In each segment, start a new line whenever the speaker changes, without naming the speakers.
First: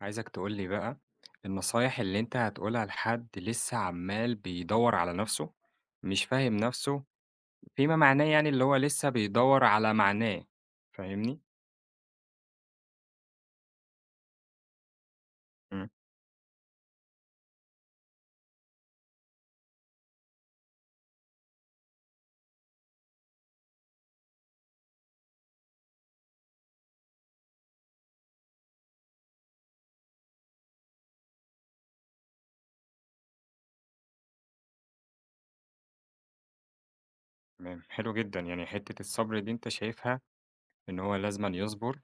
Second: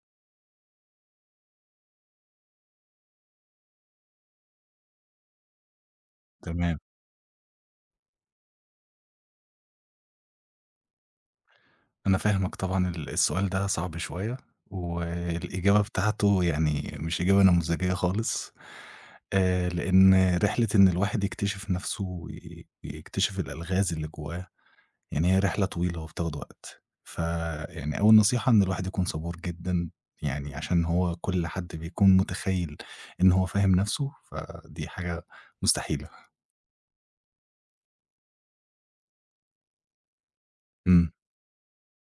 عايزك تقول لي بقى النصايح اللي أنت هتقولها لحد لسه عمّال بيدوّر على نَفْسه، مش فاهم
تمام.
نَفْسه، فيما معناه يعني اللي هو لسه بيدوّر على معناه، فاهمني؟
أنا فاهمك طبعًا. السؤال ده صعب شوية، والإجابة
إمم،
بتاعته يعني مش إجابة نموذجية خالص. لإن رحلة إن الواحد يكتشف نَفْسه ويكتشف الألغاز اللي جوّاه، يعني هي رحلة طويلة وبتاخد وقت. فيعني أول نصيحة إن الواحد يكون صبور جدًا، يعني عشان هو كل حد بيكون متخيّل إن هو فاهم نَفْسه، فدي حاجة مستحيلة.
تمام، حلو جدًا، يعني حتّة الصبر دي أنت شايفها إن
إمم،
هو لازمًا يصبر،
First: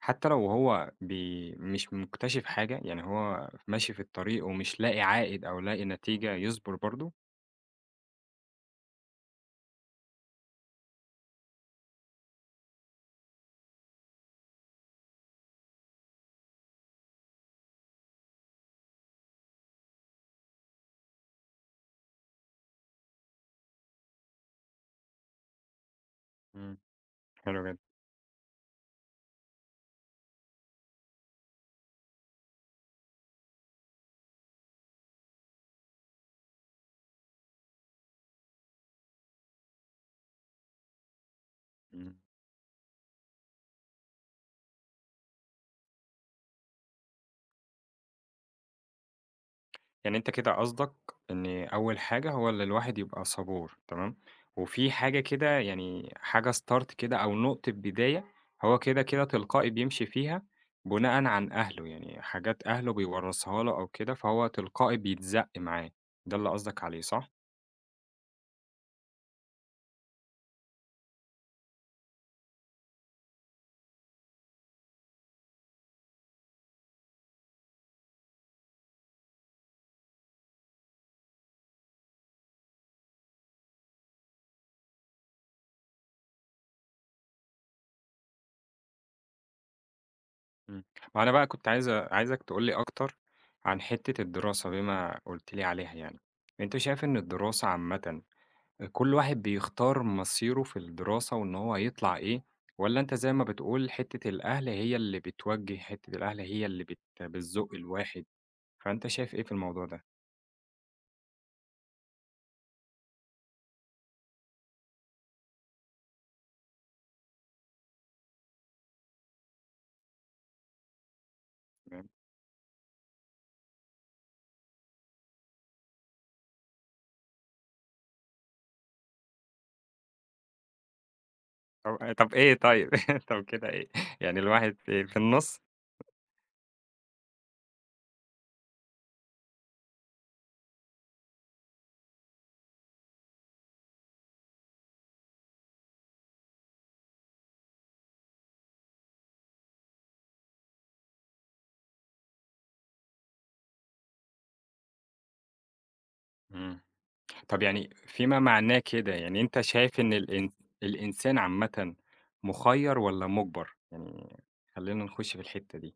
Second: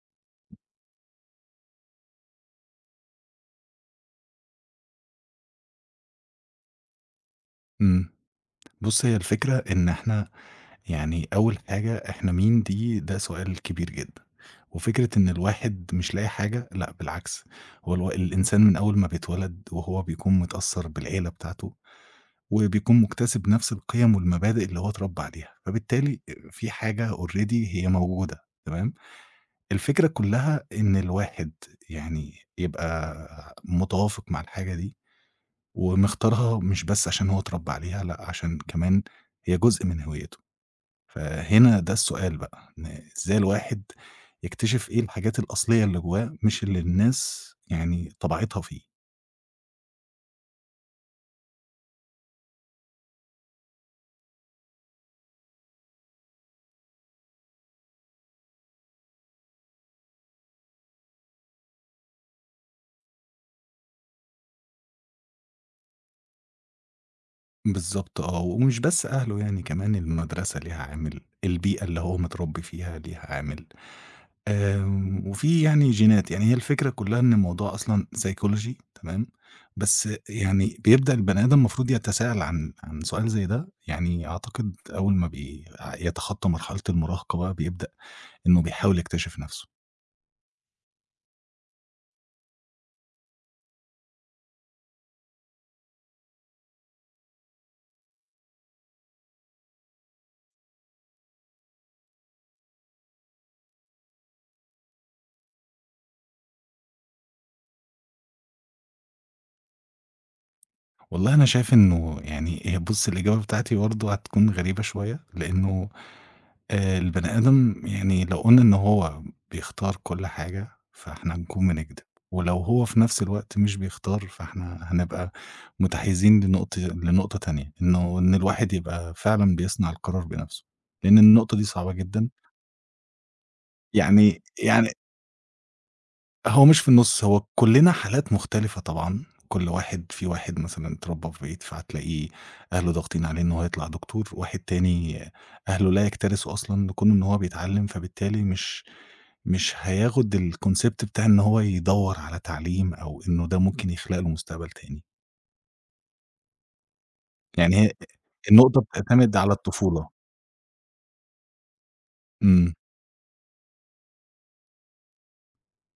حتّى لو هو مش مكتشف حاجة، يعني هو ماشي في الطريق ومش لاقي عائد أو لاقي نتيجة، يصبر برضه؟
إمم. بُص، هي الفكرة إن إحنا يعني أول حاجة إحنا مين، دي ده سؤال كبير جدًا، وفكرة إن الواحد مش لاقي حاجة لأ بالعكس، هو الإنسان من أول ما بيتولد وهو بيكون متأثّر بالعيلة بتاعته، وبيكون مُكتسب نفس القيم والمبادئ اللي هو اتربى عليها، فبالتالي في
إمم،
حاجة already
حلو جدًا،
هي موجودة تمام. الفكرة كلّها إن الواحد يعني يبقى متوافق مع الحاجة دي، ومختارها مش بس عشان هو اتربى عليها لأ، عشان كمان هي جزء من هويته. فهنا ده
إمم.
السؤال بقى، إن إزاي الواحد يكتشف إيه الحاجات الأصلية اللي جواه، مش اللي الناس يعني طبعتها فيه.
يعني أنت كده قصدك إن أول حاجة هو اللي الواحد يبقى صبور تمام، وفي حاجة كده يعني حاجة start كده أو نقطة بداية هو كده، كده تلقائي بيمشي فيها بناءً عن أهله، يعني حاجات أهله بيورّثها له أو كده، فهو تلقائي بيتزق معاه، ده اللي قصدك عليه صح؟
بالضبط آه، ومش بس أهله، يعني كمان المدرسة ليها عامل، البيئة اللي هو متربي فيها ليها عامل، وفي يعني جينات، يعني هي الفكرة كلها إن الموضوع أصلًا psychology تمام. بس يعني بيبدأ البني آدم المفروض يتساءل عن سؤال زي ده، يعني أعتقد أول ما يتخطى مرحلة المراهقة بقى بيبدأ إنه بيحاول يكتشف نفسه.
إمم، ما أنا بقى كنت عايز عايزك تقول لي أكتر عن حتة الدراسة بما قُلت لي عليها يعني، أنت شايف إن الدراسة عامةً كل واحد بيختار مصيره في الدراسة وإن هو هيطلع إيه، والّا أنت زي ما بتقول حتّة الأهل هي اللي بتوجّه، حتّة الأهل هي اللي بتزُق الواحد، فأنت شايف إيه في الموضوع ده؟
والله أنا شايف إنه يعني هي بُص الإجابة بتاعتي برضه هتكون غريبة شوية، لإنه البني آدم يعني لو قُلنا إن هو بيختار كل حاجة، فإحنا هنكون بنكدب،
تمام،
ولو هو في نفس الوقت مش بيختار، فإحنا هنبقى متحيزين لنقطة تانية، إنه إن الواحد يبقى فعلًا بيصنع القرار بنفسه، لإن النقطة دي صعبة
طب
جدًا.
طب إيه طيب؟ طب كده إيه، يعني
يعني
الواحد
يعني
في النُص؟
هو مش في النُص، هو كُلّنا حالات مختلفة طبعًا، كل واحد، في واحد مثلًا اتربّى في بيت فهتلاقيه أهله ضاغطين عليه إن هو يطلع دكتور، واحد تاني أهله لا يكترثوا أصلًا لكون إن هو بيتعلّم، فبالتالي مش هياخُد الconcept بتاع إن هو يدوّر على تعليم أو إنه ده ممكن يخلق له مستقبل تاني،
إمم، طب
يعني
يعني
هي
فيما معناه
النقطة
كده،
بتعتمد
يعني
على
أنت شايف
الطفولة.
إن الإنسان عامةً
إمم.
مُخيّر والّا مُجبر؟ يعني خلّينا نخُش في الحتّة دي،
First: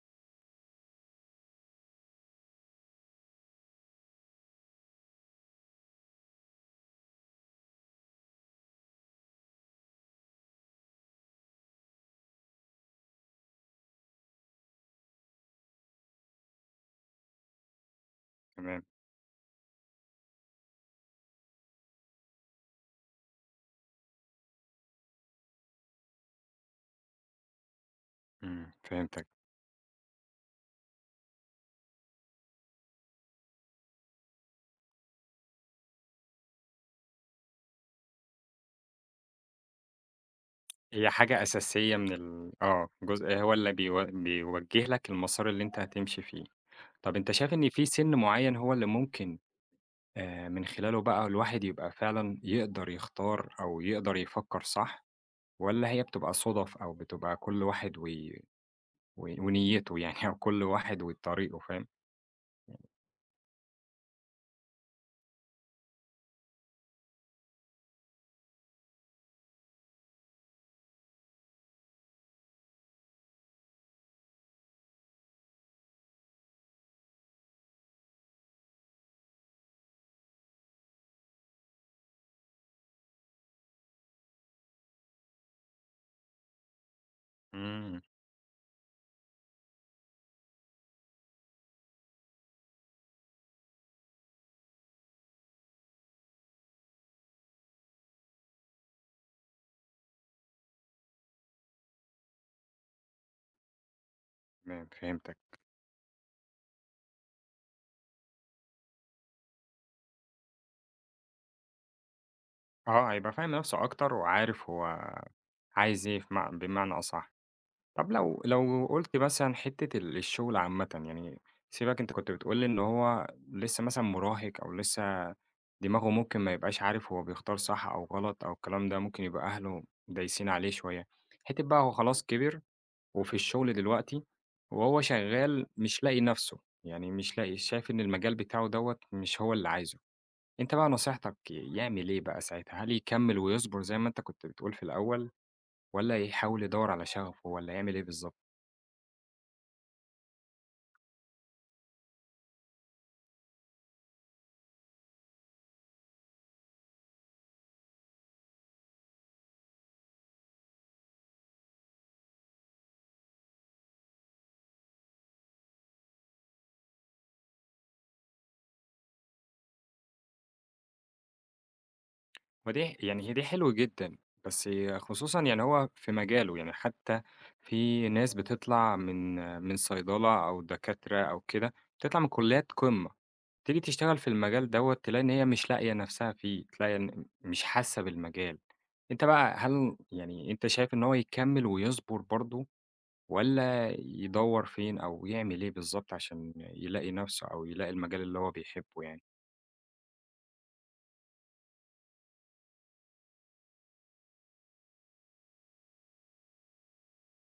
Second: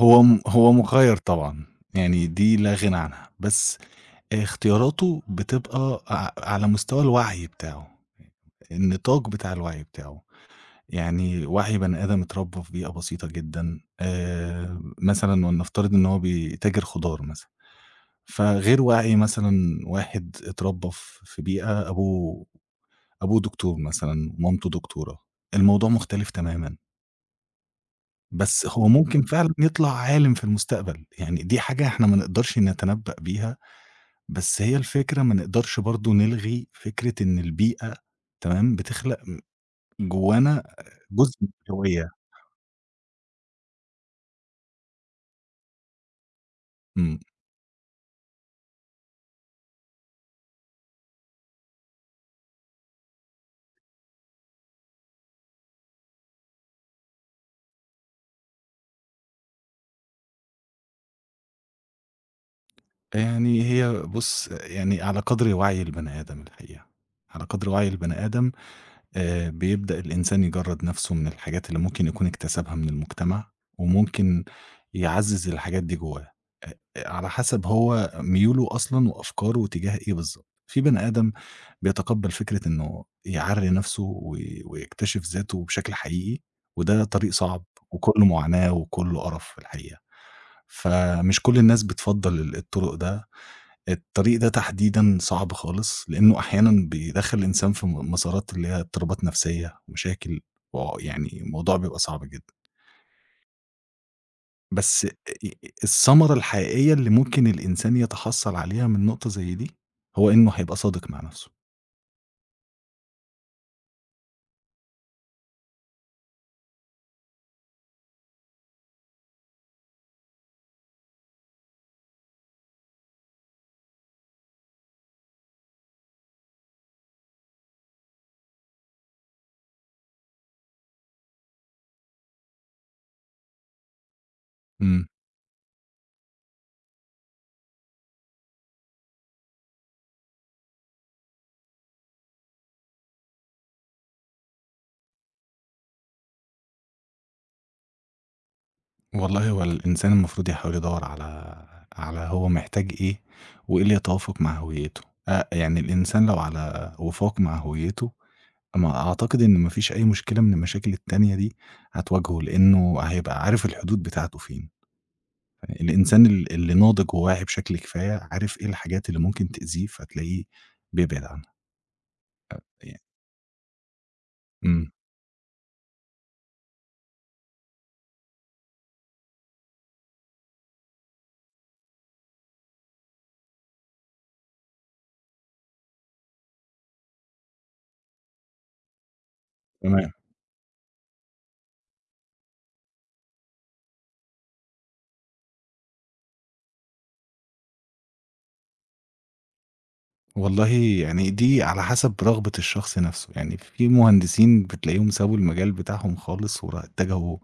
هو مُخيّر طبعًا، يعني دي لا غِنى عنها، بس اختياراته بتبقى على مستوى الوعي بتاعه، النطاق بتاع الوعي بتاعه، يعني وعي بني آدم اتربى في بيئة بسيطة جدًا، مثلًا ولنفترض إن هو بيتاجر خضار مثلًا،
تمام،
فغير وعي مثلًا واحد اتربى في بيئة أبوه دكتور مثلًا، مامته دكتورة، الموضوع مختلف تمامًا، بس
إمم،
هو ممكن
فهمتك.
فعلًا يطلع عالم في المستقبل، يعني دي حاجة إحنا ما نقدرش نتنبأ بيها. بس هي الفكرة ما نقدرش برضه نلغي فكرة إن البيئة تمام، بتخلق جوانا
هي
جزء
حاجة
من
أساسية
الهوية.
من ال آه، جزء هو اللي بيوجّه لك المسار اللي أنت هتمشي فيه. طب
إمم.
أنت شايف إن في سِن معيّن هو اللي ممكن من خلاله بقى الواحد يبقى فعلًا يقدر يختار أو يقدر يفكّر صح، والّا هي بتبقى صُدَف أو بتبقى كل واحد و و ونيّته يعني أو كل واحد وطريقه فاهم؟
يعني هي بُص يعني على قدر وعي البني آدم الحقيقة، على قدر وعي البني آدم بيبدأ الإنسان يجرّد نَفْسه من الحاجات اللي ممكن يكون اكتسبها من المجتمع، وممكن يعزّز الحاجات دي جوّاه، على حسب هو ميوله أصلًا وأفكاره تجاه إيه بالضبط. في بني آدم بيتقبّل فكرة إنه يعرّي نَفْسه ويكتشف ذاته بشكل حقيقي، وده طريق صعب
إمم،
وكُلّه معاناة وكُلّه قرف في الحقيقة، فمش كل الناس بتفضّل ال الطُرُق ده الطريق ده تحديدًا صعب خالص، لإنه أحيانًا بيدخّل الإنسان في مسارات اللي هي اضطرابات نفسية ومشاكل، يعني الموضوع بيبقى صعب جدًا.
تمام
بس أ
فهمتك.
أ الثمرة الحقيقية اللي ممكن الإنسان يتحصّل عليها من نقطة زي دي، هو إنه هيبقى صادق مع نفسه.
آه، هيبقى فاهم نَفْسه أكتر وعارف هو عايز إيه بمعنى أصح. طب لو قُلت مثلًا حتّة الشغل عامةً، يعني سيبك أنت كنت بتقول لي إن هو لسه مثلًا مراهق أو لسه دماغه ممكن ما يبقاش عارف هو بيختار صح أو غلط أو الكلام ده، ممكن يبقى أهله دايسين عليه شوية. حتّة بقى هو خلاص كبر وفي الشغل دلوقتي وهو
إمم.
شغّال مش لاقي نَفْسه، يعني مش لاقي شايف إن المجال بتاعه دوّة مش هو اللي عايزه، أنت بقى نصيحتك يعمل إيه بقى ساعتها؟ هل يكمّل ويصبر زي ما أنت كنت بتقول في الأول والّا يحاول يدوّر على شغفه والّا يعمل إيه بالضبط؟
والله هو الإنسان المفروض يحاول يدوّر على هو محتاج إيه، وإيه اللي يتوافق مع هويته. يعني الإنسان لو على وفاق مع هويته ما أعتقد إن ما فيش أي مشكلة من المشاكل التانية دي هتواجهه، لإنه هيبقى عارف الحدود بتاعته فين. الإنسان اللي ناضج وواعي بشكل كفاية، عارف إيه الحاجات اللي ممكن تأذيه، فتلاقيه بيبعد عنها.
ما دي
ي
يعني هي دي حلو جدًا، بس
إمم.
خصوصًا يعني هو في مجاله، يعني حتى في ناس بتطلع من صيدلة أو دكاترة أو كده، بتطلع من كليات قمة، تيجي تشتغل في المجال دوّة تلاقي إن هي مش لاقية نفسها فيه، تلاقي إن مش حاسة بالمجال. أنت بقى هل
تمام.
يعني أنت شايف إن هو يكمّل ويصبر برضه والّا يدوّر فين أو يعمل إيه بالضبط عشان يلاقي نفسه أو يلاقي المجال اللي هو بيحبه يعني؟
والله يعني دي على حسب رغبة الشخص نفسه، يعني في مهندسين بتلاقيهم سابوا المجال بتاعهم خالص اتجهوا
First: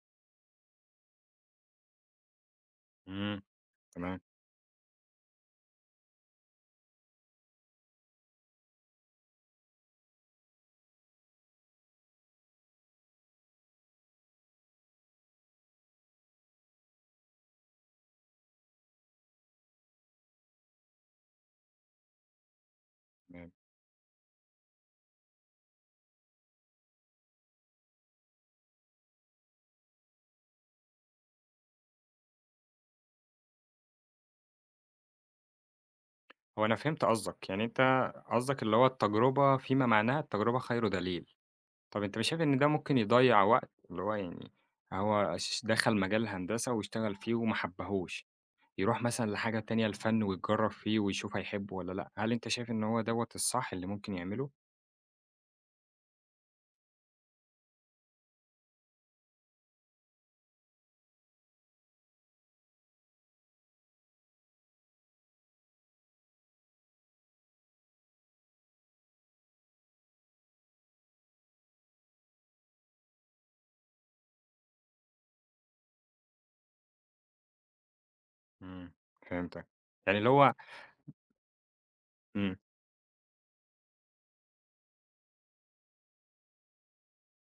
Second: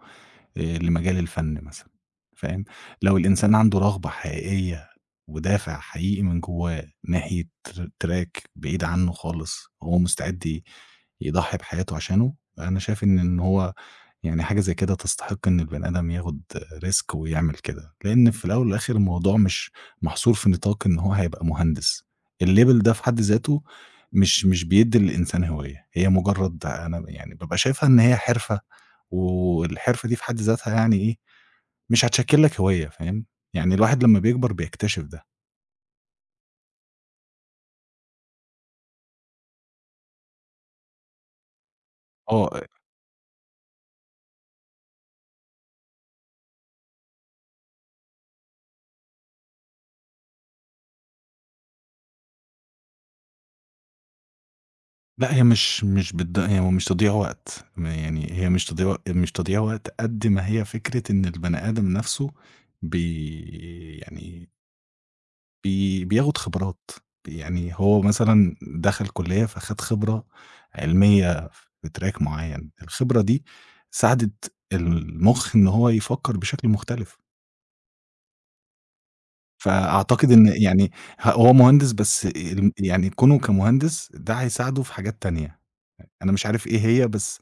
لمجال الفن مثلًا، فاهم؟ لو
إمم،
الإنسان عنده رغبة
تمام،
حقيقية ودافع حقيقي من جوّاه ناحية تراك بعيد عنه خالص، هو مستعد يضحي بحياته عشانه، أنا شايف إن هو يعني حاجة زي كده تستحق إن البني آدم ياخد risk ويعمل كده، لإن في الأول والآخر الموضوع مش محصور في نطاق إن هو هيبقى مهندس، الlabel ده في حد
تمام.
ذاته مش بيدّي للإنسان هوية، هي مجرد، أنا يعني بابقى شايفها إن هي حرفة، والحرفة دي في حد ذاتها يعني إيه، مش هتشكّل لك هوية، فاهم؟ يعني الواحد لمّا بيكبر بيكتشف ده.
هو أنا فهمت قصدك، يعني أنت قصدك اللي هو التجربة فيما معناها التجربة خير دليل، طب أنت مش شايف إن
آه.
ده ممكن يضيّع وقت؟ اللي هو يعني هو دخل مجال الهندسة واشتغل فيه وما حبّهوش، يروح مثلًا لحاجة تانية الفن ويتجرّب فيه ويشوف هيحبه والّا لأ، هل أنت شايف إن هو دوّة الصح اللي ممكن يعمله؟
لأ، هي مش مش بتض هي مش تضييع وقت، ما يعني هي مش تضييع وقت قد ما هي فكرة إن البني آدم نَفْسه يعني بياخُد خبرات، يعني هو مثلًا دخل كُلّية فخَد خبرة علمية في track معيّن، الخبرة دي ساعدت المُخ إن هو يفكّر بشكل مختلف،
إمم، فهمتك، يعني اللي
فأعتقد إن
هو
يعني هو مهندس بس
إمم،
يعني كونه كمهندس ده هيساعده في حاجات تانية، أنا مش عارف إيه هي، بس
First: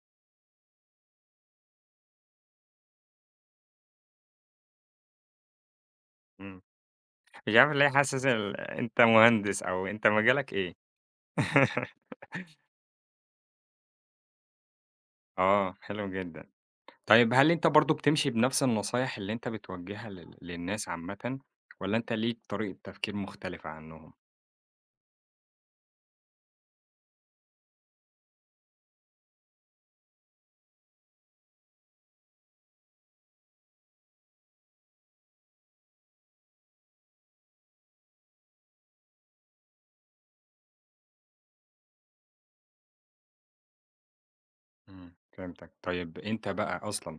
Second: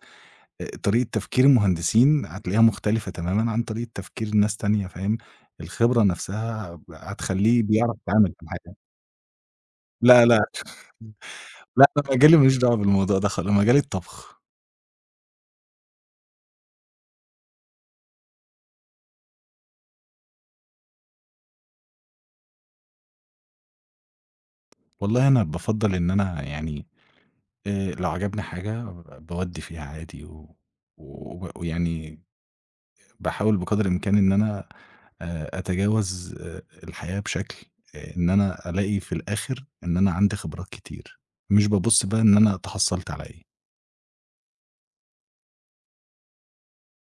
طريقة تفكير المهندسين هتلاقيها مختلفة تمامًا عن طريقة تفكير ناس تانية، فاهم؟ الخبرة
إمم،
نفسها
مش
هتخلّيه
عارف ليه
بيعرف
حاسس
يتعامل في الحياة.
أنت مهندس أو أنت
لا، لا،
مجالك إيه؟
لأ أنا مجالي ماليش دعوة بالموضوع ده مجالي الطبخ.
آه، حلو جدًا. طيب هل أنت برضه بتمشي بنفس النصايح اللي أنت بتوجّهها للناس عامةً، والّا أنت ليك طريقة تفكير مختلفة عنهم؟
والله أنا بافضّل إن أنا يعني لو عجبني حاجة باودّي فيها عادي و وب ويعني باحاول بقدر الإمكان إن أنا أتجاوز الحياة بشكل إن أنا ألاقي في الآخر إن أنا عندي خبرات كتير، مش بابُص بقى إن أنا تحصّلت على إيه.
إمم، فهمتك. طيب أنت بقى أصلًا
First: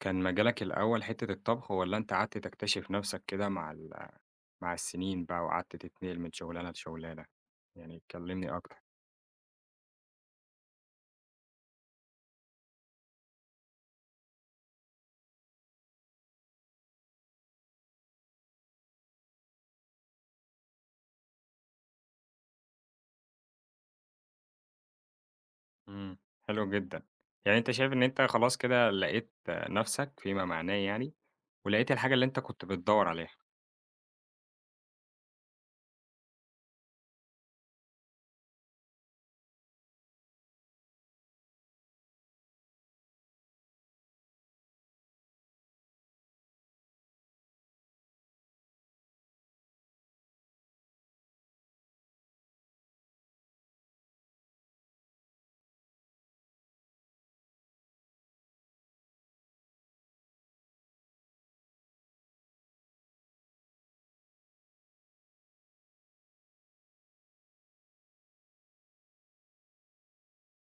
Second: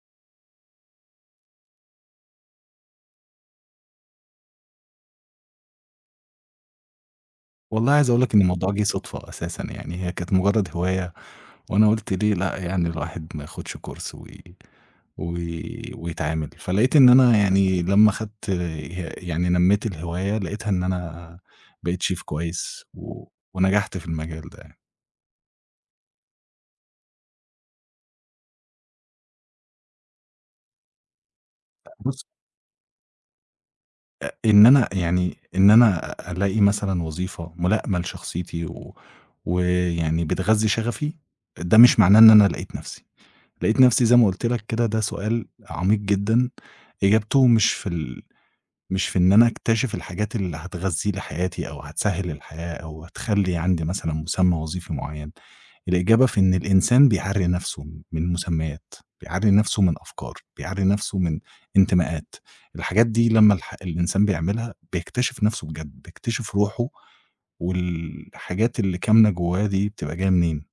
كان مجالك الأول حتّة الطبخ، والّا أنت قعدت تكتشف نفسك كده مع السنين بقى وقعدت تتنقل من شغلانة لشغلانة؟
والله
يعني
عايز أقول لك إن
كلّمني
الموضوع
أكتر.
جِه صُدفة أساسًا، يعني هي كانت مجرّد هواية وأنا قُلت ليه لأ، يعني الواحد ما ياخدش كورس و و ويتعامل، فلقيت إن أنا يعني لمّا خدت يعني نمّيت الهواية، لقيتها إن أنا بقيت شيف كويس ونجحت في المجال ده يعني.
إمم، حلو جدًا. يعني أنت شايف إن أنت خلاص كده لقيت نفسك فيما معناه يعني، ولقيت الحاجة اللي
بُص،
أنت كنت بتدوّر عليها.
إن أنا يعني إن أنا ألاقي مثلًا وظيفة ملائمة لشخصيتي ويعني بتغذّي شغفي، ده مش معناه إن أنا لقيت نَفْسي. لقيت نفسي زي ما قُلت لك كده، ده سؤال عميق جدًا، إجابته مش في مش في إن أنا أكتشف الحاجات اللي هتغذي لي حياتي أو هتسهّل الحياة أو هتخلّي عندي مثلًا مسمى وظيفي معيّن، الإجابة في إن الإنسان بيعرّي نفسه من مسميات، بيعرّي نفسه من أفكار، بيعرّي نفسه من انتماءات، الحاجات دي لمّا الإنسان بيعملها بيكتشف نفسه بجد، بيكتشف روحه والحاجات اللي كامنة جوّاه دي بتبقى جاية منين.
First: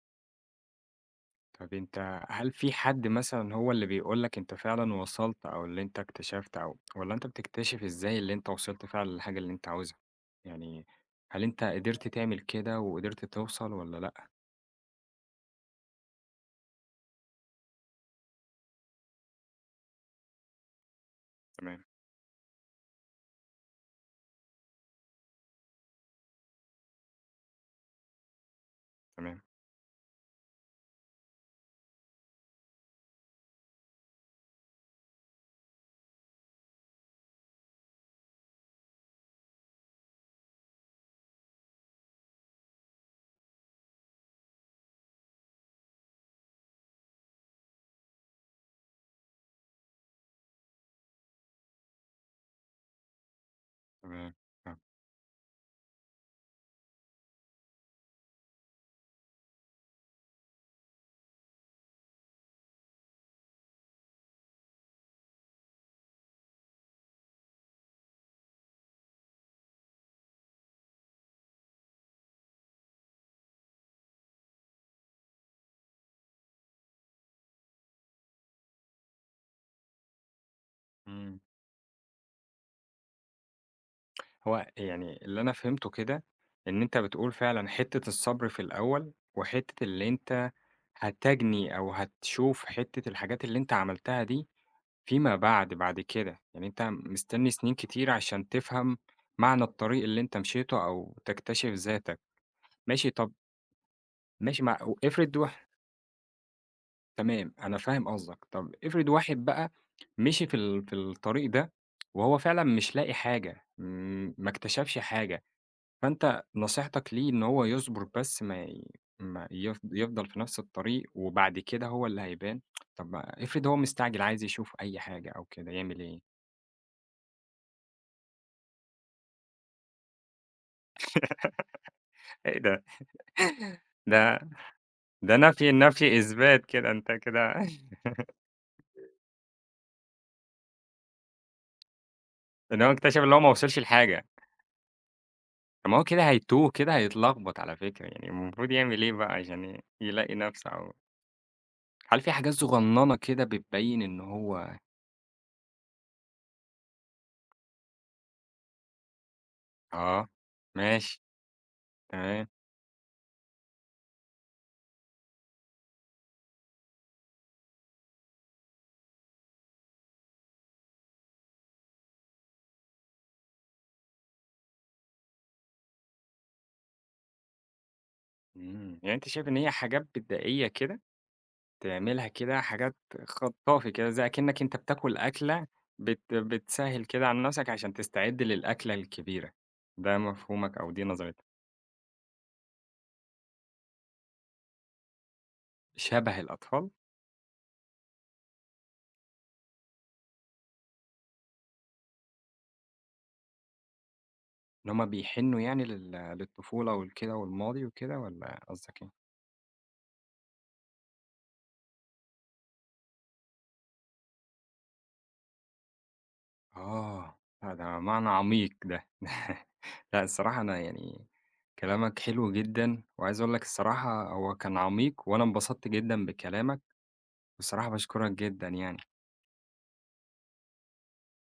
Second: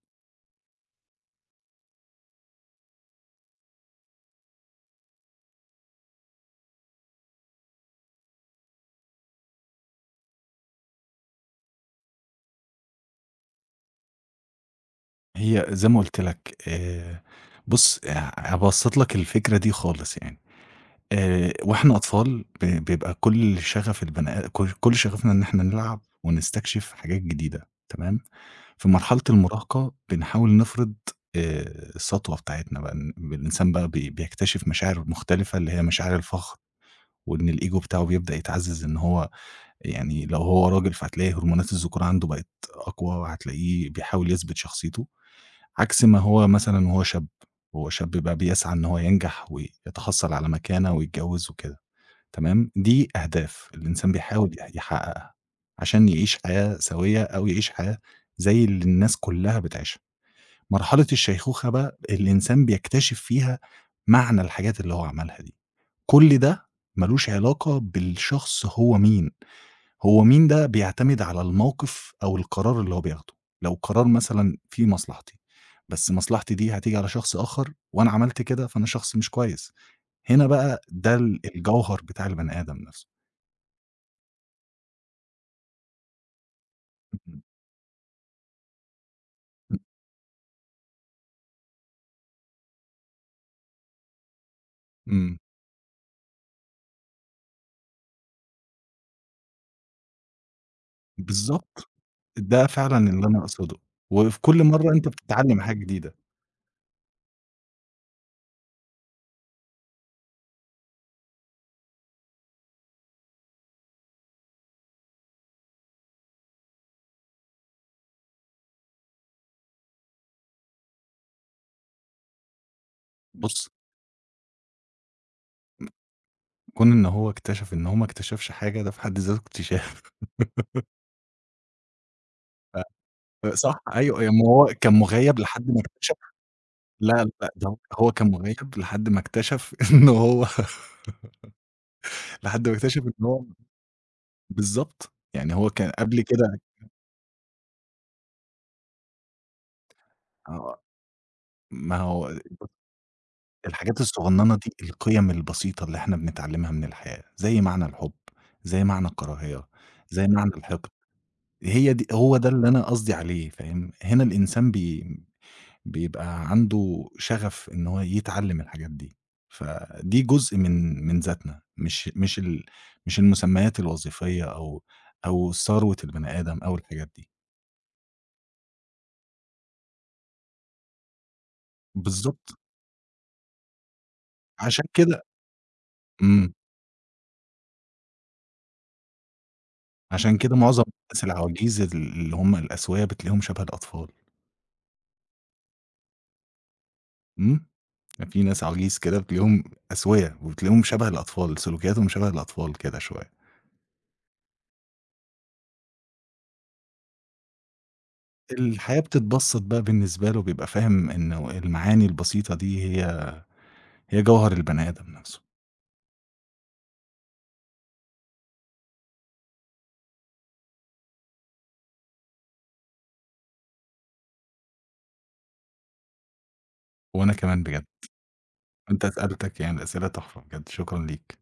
طب أنت هل في حد مثلًا هو اللي بيقول لك أنت فعلًا وصلت أو اللي أنت اكتشفت أو والّا أنت بتكتشف إزاي اللي أنت وصلت فعلًا للحاجة اللي أنت عاوزها؟ يعني هل أنت قدرت تعمل كده وقدرت توصل والّا لأ؟
هي زي ما قُلت لك، بُص هابسّط لك الفكرة دي خالص يعني،
تمام،
وإحنا أطفال بيبقى كل شغف البني آ كل كل شغفنا إن إحنا نلعب ونستكشف حاجات جديدة تمام، في مرحلة
تمام،
المراهقة بنحاول نفرض آآ السطوة بتاعتنا بقى، إن الإنسان بقى بيكتشف مشاعر مختلفة اللي هي مشاعر الفخر، وإن الego بتاعه بيبدأ يتعزّز، إن هو يعني لو هو راجل فهتلاقي هرمونات الذكورة عنده بقت أقوى، هتلاقيه بيحاول يثبت شخصيته. عكس ما هو مثلًا وهو شاب، وهو شاب بيبقى بيسعى إن هو ينجح ويتحصّل على مكانة ويتجوّز وكده، تمام، دي أهداف الإنسان
تمام،
بيحاول
فاهم،
يحقّقها عشان يعيش حياة سوية أو يعيش حياة زي اللي الناس كلّها بتعيشها. مرحلة الشيخوخة بقى الإنسان بيكتشف فيها معنى الحاجات اللي هو عملها دي. كل ده ما لوش علاقة بالشخص هو مين، هو مين ده بيعتمد على الموقف أو القرار اللي هو بياخده، لو قرار مثلًا فيه مصلحتي، بس مصلحتي دي هتيجي على شخص آخر وأنا عملت كده فأنا شخص مش كويس، هنا بقى ده
إمم.
الجوهر بتاع البني آدم نفسه.
هو يعني اللي أنا فهمته كده إن أنت بتقول
إمم،
فعلًا حتّة الصبر في الأول وحتّة اللي أنت هتجني أو هتشوف حتّة الحاجات اللي أنت عملتها دي فيما
إمم،
بعد، بعد كده، يعني أنت مستني سنين كتير عشان تفهم معنى الطريق اللي أنت مشيته أو تكتشف
بالضبط،
ذاتك،
ده فعلًا
ماشي
اللي
طب
أنا أقصده، وفي
ماشي
كل
مع
مرّة أنت
افرض
بتتعلم
واح
حاجة جديدة.
تمام، أنا فاهم قصدك، طب افرض واحد بقى مشي في في الطريق ده وهو فعلًا مش لاقي حاجة، ما اكتشفش حاجة، فأنت نصيحتك ليه إن هو يصبر بس ما ي ما يف يفضل في نفس الطريق وبعد كده هو اللي هيبان؟ طب ما افرض
بُص،
هو مستعجل عايز يشوف أي حاجة أو كده، يعمل إيه؟
كون إن هو اكتشف إن هو ما اكتشفش حاجة ده في حد ذاته اكتشاف.
إيه ده!
صح،
ده
أيوه، أيوه. ما هو كان
ده
مغيّب لحد
نفي
ما اكتشف.
نفي إثبات كده، أنت
لا، لأ،
كده
ده هو كان مغيّب لحد ما اكتشف إن هو لحد ما
إن هو
اكتشف
اكتشف
إن
إن هو
هو
ما وصلش لحاجة،
بالضبط، يعني هو
طب
كان
ما هو
قبل
كده
كده.
هيتوه كده هيتلخبط على فكرة، يعني المفروض يعمل إيه بقى عشان يلاقي نفسه
آه،
أو
ما
هل
هو
في حاجات صغننة كده بتبين
الحاجات
إن
الصغنّنة
هو
دي، القِيَم البسيطة اللي إحنا بنتعلّمها من الحياة، زي معنى الحُب، زي معنى الكراهية،
آه،
زي معنى الحِقد،
ماشي،
هي دي هو
تمام،
ده اللي أنا قصدي عليه، فاهم؟ هنا الإنسان بيبقى عنده شغف إن هو يتعلّم الحاجات دي، فدي جزء من ذاتنا، مش المسميات الوظيفية أو ثروة البني آدم أو الحاجات دي.
إمم، يعني أنت شايف إن هي حاجات بدائية كده تعملها
بالضبط،
كده حاجات خطافي كده، زي أكنك أنت
عشان
بتاكل
كده.
أكلة
إمم،
بتسهّل كده على نفسك عشان تستعد للأكلة الكبيرة، ده
عشان كده
مفهومك
معظم
أو دي
الناس
نظرتك،
العواجيز اللي هم الأسويا بتلاقيهم شبه الأطفال.
شبه الأطفال؟
إمم. في ناس عواجيز كده بتلاقيهم أسويا وبتلاقيهم شبه الأطفال، سلوكياتهم شبه الأطفال كده شوية.
اللي هُم بيحنّوا يعني للطفولة ولكده والماضي وكده والّا
الحياة
قصدك إيه؟
بتتبسّط بقى بالنسبة له، بيبقى فاهم إنه المعاني البسيطة دي هي جوهر البني آدم نفسه.
آه، لأ ده معنى عميق ده. لأ الصراحة أنا يعني كلامك حلو جدًا، وعايز أقول لك الصراحة هو كان عميق وأنا انبسطت جدًا بكلامك،
وأنا كمان بجد،
والصراحة باشكرك جدًا يعني.
وأنت أسئلتك يعني الأسئلة تحفة بجد، شكرًا ليك.